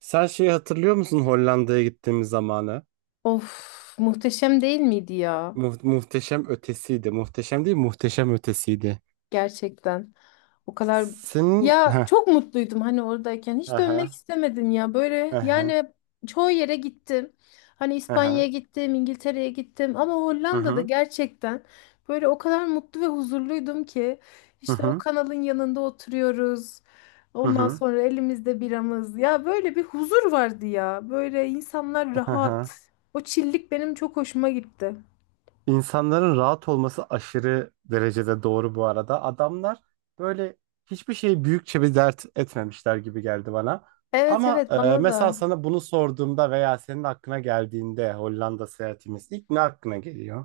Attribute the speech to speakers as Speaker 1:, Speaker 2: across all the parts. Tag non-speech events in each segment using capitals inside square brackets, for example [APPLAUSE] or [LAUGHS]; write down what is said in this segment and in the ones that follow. Speaker 1: Sen şeyi hatırlıyor musun Hollanda'ya gittiğimiz zamanı?
Speaker 2: Of, muhteşem değil miydi ya?
Speaker 1: Muhteşem ötesiydi. Muhteşem değil, muhteşem ötesiydi.
Speaker 2: Gerçekten. O kadar
Speaker 1: Senin...
Speaker 2: ya
Speaker 1: Heh.
Speaker 2: çok mutluydum hani oradayken. Hiç dönmek
Speaker 1: Aha.
Speaker 2: istemedim ya. Böyle
Speaker 1: Aha.
Speaker 2: yani çoğu yere gittim. Hani
Speaker 1: Aha.
Speaker 2: İspanya'ya gittim, İngiltere'ye gittim ama
Speaker 1: Hı
Speaker 2: Hollanda'da
Speaker 1: hı.
Speaker 2: gerçekten böyle o kadar mutlu ve huzurluydum ki
Speaker 1: Hı
Speaker 2: işte o
Speaker 1: hı.
Speaker 2: kanalın yanında oturuyoruz.
Speaker 1: Hı
Speaker 2: Ondan
Speaker 1: hı.
Speaker 2: sonra elimizde biramız. Ya böyle bir huzur vardı ya. Böyle insanlar rahat.
Speaker 1: Aha.
Speaker 2: O çillik benim çok hoşuma gitti.
Speaker 1: İnsanların rahat olması aşırı derecede doğru bu arada. Adamlar böyle hiçbir şeyi büyükçe bir dert etmemişler gibi geldi bana.
Speaker 2: Evet
Speaker 1: Ama
Speaker 2: evet, bana
Speaker 1: mesela
Speaker 2: da.
Speaker 1: sana bunu sorduğumda veya senin aklına geldiğinde Hollanda seyahatimiz ilk ne aklına geliyor?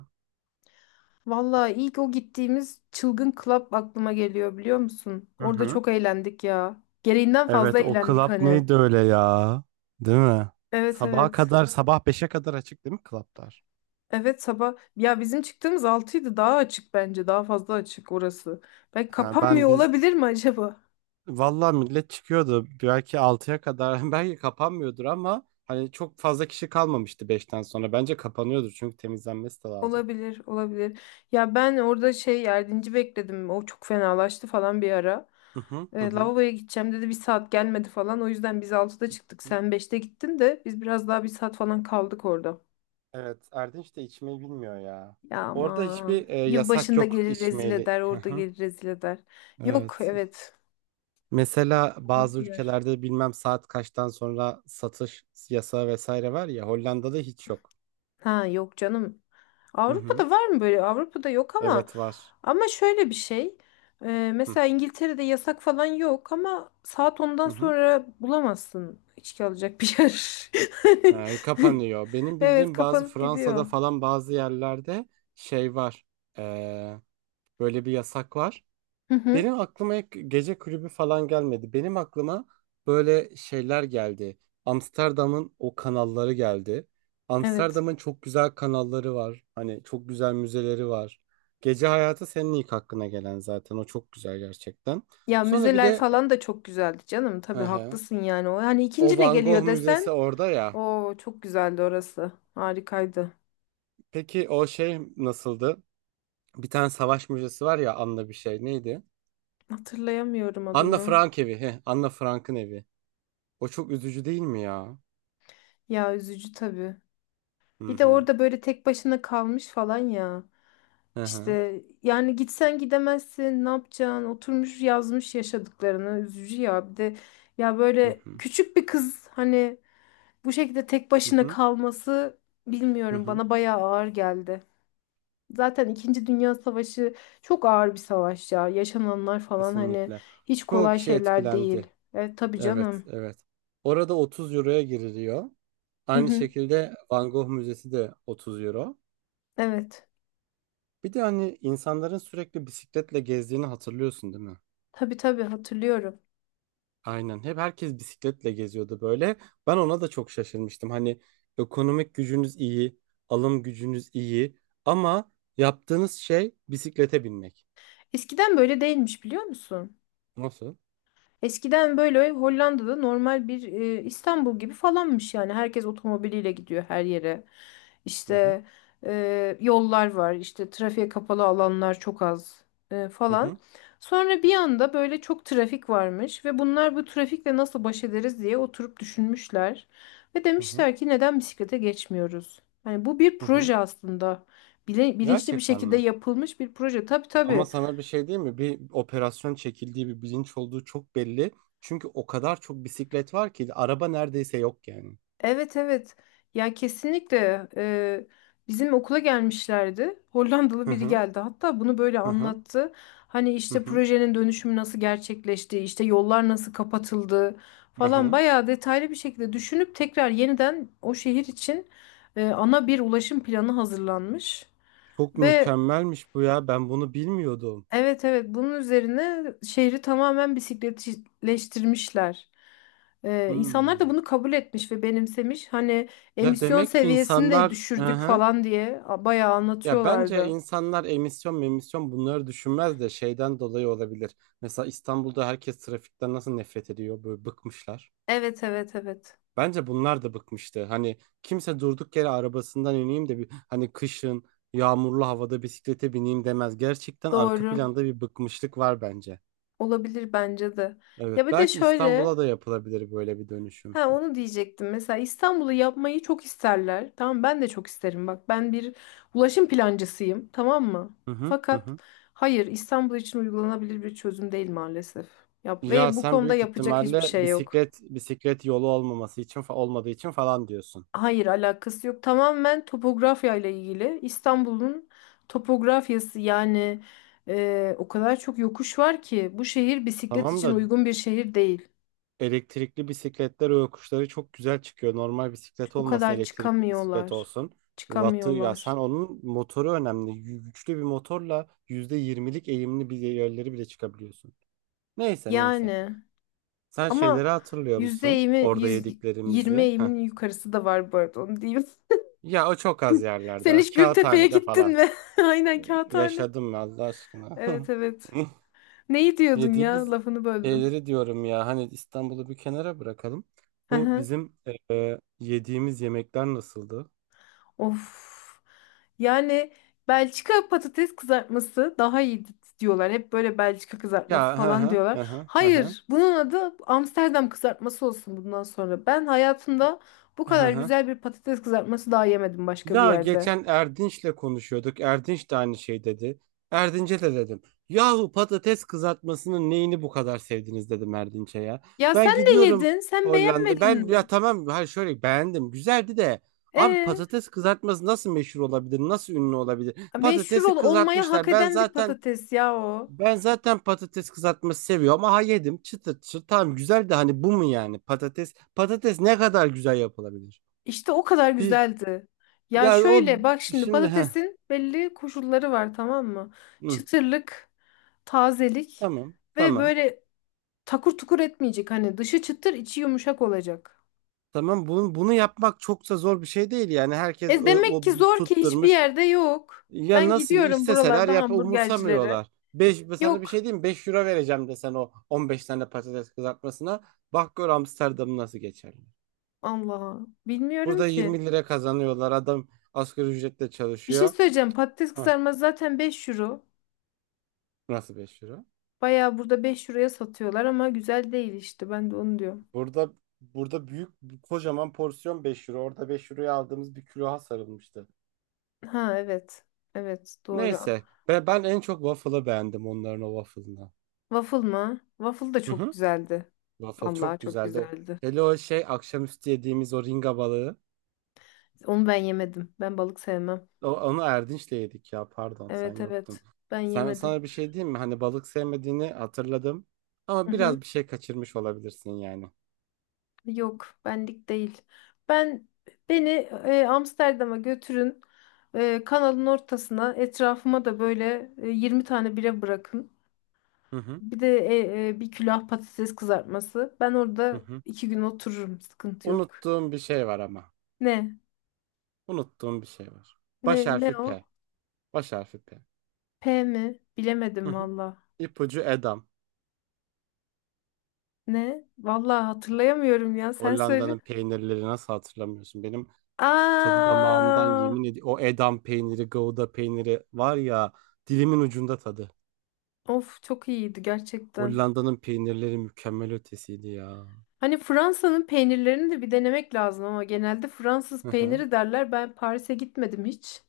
Speaker 2: Vallahi ilk o gittiğimiz çılgın club aklıma geliyor, biliyor musun?
Speaker 1: Hı
Speaker 2: Orada
Speaker 1: hı.
Speaker 2: çok eğlendik ya. Gereğinden fazla
Speaker 1: Evet, o
Speaker 2: eğlendik
Speaker 1: club
Speaker 2: hani.
Speaker 1: neydi öyle ya? Değil mi?
Speaker 2: Evet
Speaker 1: Sabaha
Speaker 2: evet.
Speaker 1: kadar. Evet, sabah 5'e kadar açık değil mi clublar?
Speaker 2: Evet sabah. Ya bizim çıktığımız altıydı, daha açık bence. Daha fazla açık orası. Belki
Speaker 1: Ha,
Speaker 2: kapanmıyor
Speaker 1: biz
Speaker 2: olabilir mi acaba?
Speaker 1: vallahi millet çıkıyordu belki 6'ya kadar [LAUGHS] belki kapanmıyordur ama hani çok fazla kişi kalmamıştı 5'ten sonra. Bence kapanıyordur çünkü temizlenmesi de lazım.
Speaker 2: Olabilir, olabilir. Ya ben orada şey yardımcı bekledim. O çok fenalaştı falan bir ara.
Speaker 1: Hı hı hı hı.
Speaker 2: Lavaboya gideceğim dedi. Bir saat gelmedi falan. O yüzden biz altıda çıktık.
Speaker 1: Hı.
Speaker 2: Sen beşte gittin de biz biraz daha bir saat falan kaldık orada.
Speaker 1: Evet, Erdinç de içmeyi bilmiyor ya.
Speaker 2: Ya
Speaker 1: Orada
Speaker 2: ama
Speaker 1: hiçbir yasak
Speaker 2: yılbaşında
Speaker 1: yok
Speaker 2: gelir rezil
Speaker 1: içmeyeli.
Speaker 2: eder,
Speaker 1: Hı
Speaker 2: orada
Speaker 1: hı.
Speaker 2: gelir rezil eder. Yok,
Speaker 1: Evet.
Speaker 2: evet.
Speaker 1: Mesela
Speaker 2: Rahat
Speaker 1: bazı
Speaker 2: bir yer.
Speaker 1: ülkelerde bilmem saat kaçtan sonra satış yasağı vesaire var ya, Hollanda'da hiç yok.
Speaker 2: Ha yok canım.
Speaker 1: Hı hı.
Speaker 2: Avrupa'da var mı böyle? Avrupa'da yok ama
Speaker 1: Evet, var.
Speaker 2: ama şöyle bir şey.
Speaker 1: Hı
Speaker 2: Mesela İngiltere'de yasak falan yok ama saat ondan
Speaker 1: hı hı.
Speaker 2: sonra bulamazsın içki alacak bir yer.
Speaker 1: Ha,
Speaker 2: [LAUGHS]
Speaker 1: kapanıyor. Benim
Speaker 2: Evet,
Speaker 1: bildiğim bazı
Speaker 2: kapanıp
Speaker 1: Fransa'da
Speaker 2: gidiyor.
Speaker 1: falan bazı yerlerde şey var. Ee, Böyle bir yasak var.
Speaker 2: Hı hı.
Speaker 1: Benim aklıma ilk gece kulübü falan gelmedi. Benim aklıma böyle şeyler geldi. Amsterdam'ın o kanalları geldi.
Speaker 2: Evet.
Speaker 1: Amsterdam'ın çok güzel kanalları var. Hani çok güzel müzeleri var. Gece hayatı senin ilk hakkına gelen zaten. O çok güzel gerçekten.
Speaker 2: Ya
Speaker 1: Sonra bir
Speaker 2: müzeler
Speaker 1: de
Speaker 2: falan da çok güzeldi canım. Tabii
Speaker 1: e, ehe,
Speaker 2: haklısın yani. O hani
Speaker 1: o
Speaker 2: ikinci ne
Speaker 1: Van Gogh
Speaker 2: geliyor
Speaker 1: Müzesi
Speaker 2: desen,
Speaker 1: orada ya.
Speaker 2: o çok güzeldi orası. Harikaydı.
Speaker 1: Peki o şey nasıldı? Bir tane savaş müzesi var ya, Anna bir şey, neydi?
Speaker 2: Hatırlayamıyorum
Speaker 1: Anna
Speaker 2: adını.
Speaker 1: Frank evi. Anna Frank'ın evi. O çok üzücü değil mi ya?
Speaker 2: Ya üzücü tabii.
Speaker 1: Hı
Speaker 2: Bir de
Speaker 1: hı.
Speaker 2: orada böyle tek başına kalmış falan ya.
Speaker 1: Hı hı.
Speaker 2: İşte yani gitsen gidemezsin, ne yapacaksın? Oturmuş yazmış yaşadıklarını. Üzücü ya. Bir de ya
Speaker 1: Hı
Speaker 2: böyle
Speaker 1: hı,
Speaker 2: küçük bir kız hani bu şekilde tek
Speaker 1: hı
Speaker 2: başına
Speaker 1: hı,
Speaker 2: kalması,
Speaker 1: hı
Speaker 2: bilmiyorum,
Speaker 1: hı.
Speaker 2: bana bayağı ağır geldi. Zaten İkinci Dünya Savaşı çok ağır bir savaş ya. Yaşananlar falan hani
Speaker 1: Kesinlikle.
Speaker 2: hiç
Speaker 1: Çoğu
Speaker 2: kolay
Speaker 1: kişi
Speaker 2: şeyler değil.
Speaker 1: etkilendi.
Speaker 2: Evet tabii
Speaker 1: Evet,
Speaker 2: canım.
Speaker 1: evet. Orada 30 euroya giriliyor.
Speaker 2: Hı
Speaker 1: Aynı
Speaker 2: hı.
Speaker 1: şekilde Van Gogh Müzesi de 30 euro.
Speaker 2: Evet.
Speaker 1: Bir de hani insanların sürekli bisikletle gezdiğini hatırlıyorsun değil mi?
Speaker 2: Tabii tabii hatırlıyorum.
Speaker 1: Aynen. Hep herkes bisikletle geziyordu böyle. Ben ona da çok şaşırmıştım. Hani ekonomik gücünüz iyi, alım gücünüz iyi ama yaptığınız şey bisiklete binmek.
Speaker 2: Eskiden böyle değilmiş, biliyor musun?
Speaker 1: Nasıl?
Speaker 2: Eskiden böyle Hollanda'da normal bir İstanbul gibi falanmış yani. Herkes otomobiliyle gidiyor her yere.
Speaker 1: Hı hı,
Speaker 2: İşte yollar var, işte trafiğe kapalı alanlar çok az
Speaker 1: hı
Speaker 2: falan.
Speaker 1: hı,
Speaker 2: Sonra bir anda böyle çok trafik varmış ve bunlar bu trafikle nasıl baş ederiz diye oturup düşünmüşler. Ve
Speaker 1: hı hı,
Speaker 2: demişler ki neden bisiklete geçmiyoruz? Hani bu bir
Speaker 1: hı hı.
Speaker 2: proje aslında. Bilinçli bir
Speaker 1: Gerçekten
Speaker 2: şekilde
Speaker 1: mi?
Speaker 2: yapılmış bir proje. Tabii
Speaker 1: Ama
Speaker 2: tabii.
Speaker 1: sana bir şey diyeyim mi? Bir operasyon çekildiği, bir bilinç olduğu çok belli. Çünkü o kadar çok bisiklet var ki araba neredeyse yok yani.
Speaker 2: Evet evet. Ya kesinlikle, bizim okula gelmişlerdi. Hollandalı
Speaker 1: Hı
Speaker 2: biri
Speaker 1: hı
Speaker 2: geldi. Hatta bunu böyle
Speaker 1: hı hı
Speaker 2: anlattı. Hani
Speaker 1: hı
Speaker 2: işte
Speaker 1: hı
Speaker 2: projenin dönüşümü nasıl gerçekleşti, işte yollar nasıl kapatıldı
Speaker 1: hı
Speaker 2: falan,
Speaker 1: hı.
Speaker 2: bayağı detaylı bir şekilde düşünüp tekrar yeniden o şehir için ana bir ulaşım planı hazırlanmış
Speaker 1: Çok
Speaker 2: ve
Speaker 1: mükemmelmiş bu ya. Ben bunu bilmiyordum.
Speaker 2: evet evet, bunun üzerine şehri tamamen bisikletleştirmişler. İnsanlar da
Speaker 1: Hmm.
Speaker 2: bunu kabul etmiş ve benimsemiş. Hani
Speaker 1: Ya
Speaker 2: emisyon
Speaker 1: demek ki
Speaker 2: seviyesini de
Speaker 1: insanlar, hı
Speaker 2: düşürdük
Speaker 1: hı.
Speaker 2: falan diye bayağı
Speaker 1: Ya bence
Speaker 2: anlatıyorlardı.
Speaker 1: insanlar emisyon bunları düşünmez de şeyden dolayı olabilir. Mesela İstanbul'da herkes trafikten nasıl nefret ediyor? Böyle bıkmışlar.
Speaker 2: Evet evet evet,
Speaker 1: Bence bunlar da bıkmıştı. Hani kimse durduk yere arabasından ineyim de bir hani kışın yağmurlu havada bisiklete bineyim demez. Gerçekten arka
Speaker 2: doğru
Speaker 1: planda bir bıkmışlık var bence.
Speaker 2: olabilir bence de.
Speaker 1: Evet,
Speaker 2: Ya bir de
Speaker 1: belki
Speaker 2: şöyle.
Speaker 1: İstanbul'a da yapılabilir böyle bir dönüşüm.
Speaker 2: Ha, onu diyecektim. Mesela İstanbul'u yapmayı çok isterler. Tamam, ben de çok isterim. Bak, ben bir ulaşım plancısıyım. Tamam mı?
Speaker 1: Hı hı hı
Speaker 2: Fakat
Speaker 1: hı.
Speaker 2: hayır, İstanbul için uygulanabilir bir çözüm değil maalesef. Yap
Speaker 1: Ya
Speaker 2: ve bu
Speaker 1: sen
Speaker 2: konuda
Speaker 1: büyük
Speaker 2: yapacak hiçbir
Speaker 1: ihtimalle
Speaker 2: şey yok.
Speaker 1: bisiklet yolu olmaması için olmadığı için falan diyorsun.
Speaker 2: Hayır, alakası yok. Tamamen topografya ile ilgili. İstanbul'un topografyası yani o kadar çok yokuş var ki bu şehir bisiklet
Speaker 1: Tamam
Speaker 2: için
Speaker 1: da
Speaker 2: uygun bir şehir değil.
Speaker 1: elektrikli bisikletler o yokuşları çok güzel çıkıyor. Normal bisiklet
Speaker 2: O
Speaker 1: olmasın,
Speaker 2: kadar
Speaker 1: elektrikli bisiklet
Speaker 2: çıkamıyorlar.
Speaker 1: olsun. Wattı ya, sen
Speaker 2: Çıkamıyorlar.
Speaker 1: onun motoru önemli. Güçlü bir motorla %20'lik eğimli bir yerleri bile çıkabiliyorsun. Neyse, neyse.
Speaker 2: Yani.
Speaker 1: Sen
Speaker 2: Ama
Speaker 1: şeyleri hatırlıyor
Speaker 2: yüzde
Speaker 1: musun?
Speaker 2: yirmi,
Speaker 1: Orada
Speaker 2: yüz yirmi
Speaker 1: yediklerimizi. Heh.
Speaker 2: eğimin yukarısı da var bu arada, onu diyeyim.
Speaker 1: Ya o çok az
Speaker 2: [LAUGHS] Sen
Speaker 1: yerlerde.
Speaker 2: hiç Gültepe'ye
Speaker 1: Kağıthanede
Speaker 2: gittin
Speaker 1: falan.
Speaker 2: mi? [LAUGHS] Aynen kağıthane.
Speaker 1: Yaşadım ben, Allah aşkına.
Speaker 2: Evet evet.
Speaker 1: [LAUGHS]
Speaker 2: Neyi diyordun ya?
Speaker 1: Yediğimiz
Speaker 2: Lafını böldüm.
Speaker 1: şeyleri diyorum ya, hani İstanbul'u bir kenara bırakalım.
Speaker 2: Hı
Speaker 1: Bu
Speaker 2: hı.
Speaker 1: bizim yediğimiz yemekler nasıldı?
Speaker 2: Of. Yani Belçika patates kızartması daha iyi diyorlar. Hep böyle Belçika kızartması
Speaker 1: Ya hı
Speaker 2: falan
Speaker 1: hı
Speaker 2: diyorlar.
Speaker 1: hı hı hı hı
Speaker 2: Hayır, bunun adı Amsterdam kızartması olsun bundan sonra. Ben hayatımda bu
Speaker 1: hı
Speaker 2: kadar
Speaker 1: hı.
Speaker 2: güzel bir patates kızartması daha yemedim başka bir
Speaker 1: Ya
Speaker 2: yerde.
Speaker 1: geçen Erdinç'le konuşuyorduk. Erdinç de aynı şey dedi. Erdinç'e de dedim. Yahu patates kızartmasının neyini bu kadar sevdiniz dedim Erdinç'e ya.
Speaker 2: Ya
Speaker 1: Ben
Speaker 2: sen de
Speaker 1: gidiyorum
Speaker 2: yedin. Sen
Speaker 1: Hollanda.
Speaker 2: beğenmedin
Speaker 1: Ben ya
Speaker 2: mi?
Speaker 1: tamam, hayır, şöyle beğendim. Güzeldi de, abi
Speaker 2: E,
Speaker 1: patates kızartması nasıl meşhur olabilir? Nasıl ünlü olabilir?
Speaker 2: meşhur
Speaker 1: Patatesi
Speaker 2: olmaya hak
Speaker 1: kızartmışlar. Ben
Speaker 2: eden bir
Speaker 1: zaten
Speaker 2: patates ya o.
Speaker 1: Ben zaten patates kızartması seviyorum. Aha, yedim çıtır çıtır. Tamam, güzel de hani bu mu yani patates? Patates ne kadar güzel yapılabilir?
Speaker 2: İşte o kadar
Speaker 1: Bir
Speaker 2: güzeldi. Ya
Speaker 1: yani o
Speaker 2: şöyle bak şimdi,
Speaker 1: şimdi, ha.
Speaker 2: patatesin belli koşulları var, tamam mı?
Speaker 1: Hı.
Speaker 2: Çıtırlık, tazelik
Speaker 1: Tamam.
Speaker 2: ve
Speaker 1: Tamam.
Speaker 2: böyle takur tukur etmeyecek. Hani dışı çıtır, içi yumuşak olacak.
Speaker 1: Tamam, bunu yapmak çok da zor bir şey değil yani herkes
Speaker 2: E
Speaker 1: o,
Speaker 2: demek
Speaker 1: o
Speaker 2: ki zor ki hiçbir
Speaker 1: tutturmuş.
Speaker 2: yerde yok.
Speaker 1: Ya
Speaker 2: Ben
Speaker 1: nasıl
Speaker 2: gidiyorum
Speaker 1: isteseler
Speaker 2: buralarda
Speaker 1: yap,
Speaker 2: hamburgercilere.
Speaker 1: umursamıyorlar. 5, sana bir şey
Speaker 2: Yok.
Speaker 1: diyeyim mi? Beş euro vereceğim desen o 15 tane patates kızartmasına. Bak gör Amsterdam'ı nasıl geçerli.
Speaker 2: Allah. Bilmiyorum
Speaker 1: Burada
Speaker 2: ki.
Speaker 1: 20 lira kazanıyorlar. Adam asgari ücretle
Speaker 2: Bir şey
Speaker 1: çalışıyor.
Speaker 2: söyleyeceğim. Patates
Speaker 1: Hah,
Speaker 2: kızarması zaten 5 euro.
Speaker 1: nasıl 5 euro?
Speaker 2: Bayağı, burada 5 euroya satıyorlar ama güzel değil işte. Ben de onu diyorum.
Speaker 1: Burada burada büyük kocaman porsiyon 5 euro. Orada 5 euroya aldığımız bir külaha sarılmıştı.
Speaker 2: Ha evet. Evet doğru.
Speaker 1: Neyse. Ben en çok waffle'ı beğendim, onların o waffle'ını.
Speaker 2: Waffle mı? Waffle da
Speaker 1: Hı
Speaker 2: çok
Speaker 1: hı.
Speaker 2: güzeldi.
Speaker 1: Waffle
Speaker 2: Vallahi
Speaker 1: çok
Speaker 2: çok
Speaker 1: güzeldi.
Speaker 2: güzeldi.
Speaker 1: Hele o şey akşamüstü yediğimiz o ringa balığı.
Speaker 2: Onu ben yemedim. Ben balık sevmem.
Speaker 1: Onu Erdinç'le yedik ya, pardon, sen
Speaker 2: Evet
Speaker 1: yoktun.
Speaker 2: evet. Ben
Speaker 1: Sen,
Speaker 2: yemedim.
Speaker 1: sana bir şey diyeyim mi? Hani balık sevmediğini hatırladım. Ama
Speaker 2: Hı hı.
Speaker 1: biraz bir şey kaçırmış olabilirsin yani.
Speaker 2: Yok, benlik değil. Ben beni Amsterdam'a götürün. Kanalın ortasına, etrafıma da böyle 20 tane bira bırakın.
Speaker 1: Hı hı.
Speaker 2: Bir de bir külah patates kızartması. Ben
Speaker 1: Hı
Speaker 2: orada
Speaker 1: hı.
Speaker 2: iki gün otururum. Sıkıntı yok.
Speaker 1: Unuttuğum bir şey var ama.
Speaker 2: Ne?
Speaker 1: Unuttuğum bir şey var. Baş
Speaker 2: Ne?
Speaker 1: harfi
Speaker 2: Ne o?
Speaker 1: P. Baş harfi P.
Speaker 2: P mi?
Speaker 1: Hı
Speaker 2: Bilemedim
Speaker 1: hı.
Speaker 2: valla.
Speaker 1: İpucu Edam.
Speaker 2: Ne? Valla hatırlayamıyorum ya. Sen söyle.
Speaker 1: Hollanda'nın peynirleri, nasıl hatırlamıyorsun? Benim tadı damağımdan,
Speaker 2: Aa!
Speaker 1: yemin ediyorum. O Edam peyniri, Gouda peyniri var ya, dilimin ucunda tadı.
Speaker 2: Of, çok iyiydi gerçekten.
Speaker 1: Hollanda'nın peynirleri mükemmel ötesiydi ya.
Speaker 2: Hani Fransa'nın peynirlerini de bir denemek lazım ama genelde
Speaker 1: Hı
Speaker 2: Fransız
Speaker 1: hı.
Speaker 2: peyniri derler. Ben Paris'e gitmedim hiç.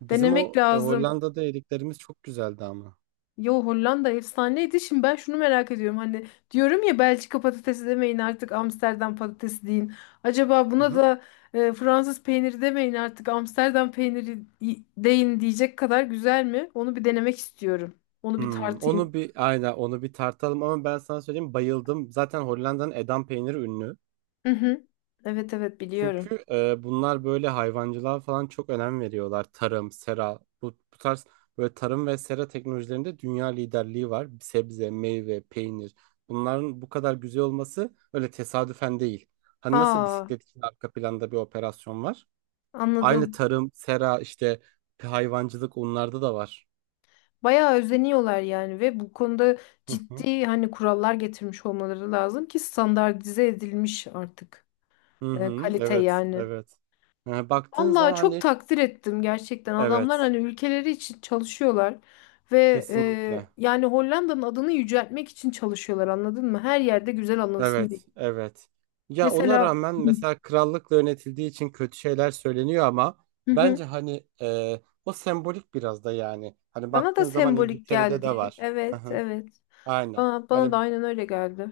Speaker 1: Bizim
Speaker 2: Denemek
Speaker 1: o
Speaker 2: lazım.
Speaker 1: Hollanda'da yediklerimiz çok güzeldi ama.
Speaker 2: Yo, Hollanda efsaneydi. Şimdi ben şunu merak ediyorum. Hani diyorum ya, Belçika patatesi demeyin artık, Amsterdam patatesi deyin. Acaba
Speaker 1: Hı
Speaker 2: buna
Speaker 1: hı.
Speaker 2: da Fransız peyniri demeyin artık, Amsterdam peyniri deyin diyecek kadar güzel mi? Onu bir denemek istiyorum. Onu bir
Speaker 1: Hmm,
Speaker 2: tartayım.
Speaker 1: onu bir aynen onu bir tartalım ama ben sana söyleyeyim, bayıldım. Zaten Hollanda'nın Edam peyniri ünlü.
Speaker 2: Hı hı. Evet evet biliyorum.
Speaker 1: Çünkü bunlar böyle hayvancılığa falan çok önem veriyorlar. Tarım, sera, bu tarz böyle tarım ve sera teknolojilerinde dünya liderliği var. Sebze, meyve, peynir. Bunların bu kadar güzel olması öyle tesadüfen değil. Hani nasıl
Speaker 2: Aa,
Speaker 1: bisiklet için arka planda bir operasyon var? Aynı
Speaker 2: anladım.
Speaker 1: tarım, sera, işte hayvancılık onlarda da var.
Speaker 2: Bayağı özeniyorlar yani ve bu konuda
Speaker 1: Hı hı.
Speaker 2: ciddi, hani, kurallar getirmiş olmaları lazım ki standartize edilmiş artık
Speaker 1: Hı hı,
Speaker 2: kalite
Speaker 1: evet,
Speaker 2: yani.
Speaker 1: evet. Yani baktığın zaman
Speaker 2: Vallahi çok
Speaker 1: hani
Speaker 2: takdir ettim gerçekten.
Speaker 1: evet,
Speaker 2: Adamlar hani ülkeleri için çalışıyorlar ve
Speaker 1: kesinlikle.
Speaker 2: yani Hollanda'nın adını yüceltmek için çalışıyorlar, anladın mı? Her yerde güzel anılsın diye.
Speaker 1: Evet, evet. Ya ona
Speaker 2: Mesela,
Speaker 1: rağmen mesela krallıkla yönetildiği için kötü şeyler söyleniyor ama
Speaker 2: hı hı,
Speaker 1: bence hani o sembolik biraz da yani. Hani
Speaker 2: bana da
Speaker 1: baktığın zaman
Speaker 2: sembolik
Speaker 1: İngiltere'de de
Speaker 2: geldi.
Speaker 1: var. Hı
Speaker 2: Evet,
Speaker 1: hı.
Speaker 2: evet.
Speaker 1: Aynen.
Speaker 2: Bana da
Speaker 1: Hani
Speaker 2: aynen öyle geldi.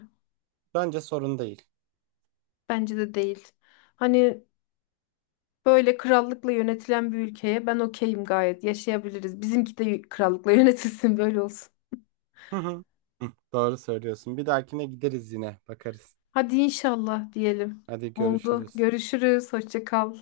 Speaker 1: bence sorun değil.
Speaker 2: Bence de değil. Hani böyle krallıkla yönetilen bir ülkeye ben okeyim gayet. Yaşayabiliriz. Bizimki de krallıkla [LAUGHS] yönetilsin böyle olsun.
Speaker 1: Hı hı. Hı, doğru söylüyorsun. Bir dahakine gideriz, yine bakarız.
Speaker 2: Hadi inşallah diyelim.
Speaker 1: Hadi
Speaker 2: Oldu.
Speaker 1: görüşürüz.
Speaker 2: Görüşürüz. Hoşça kal.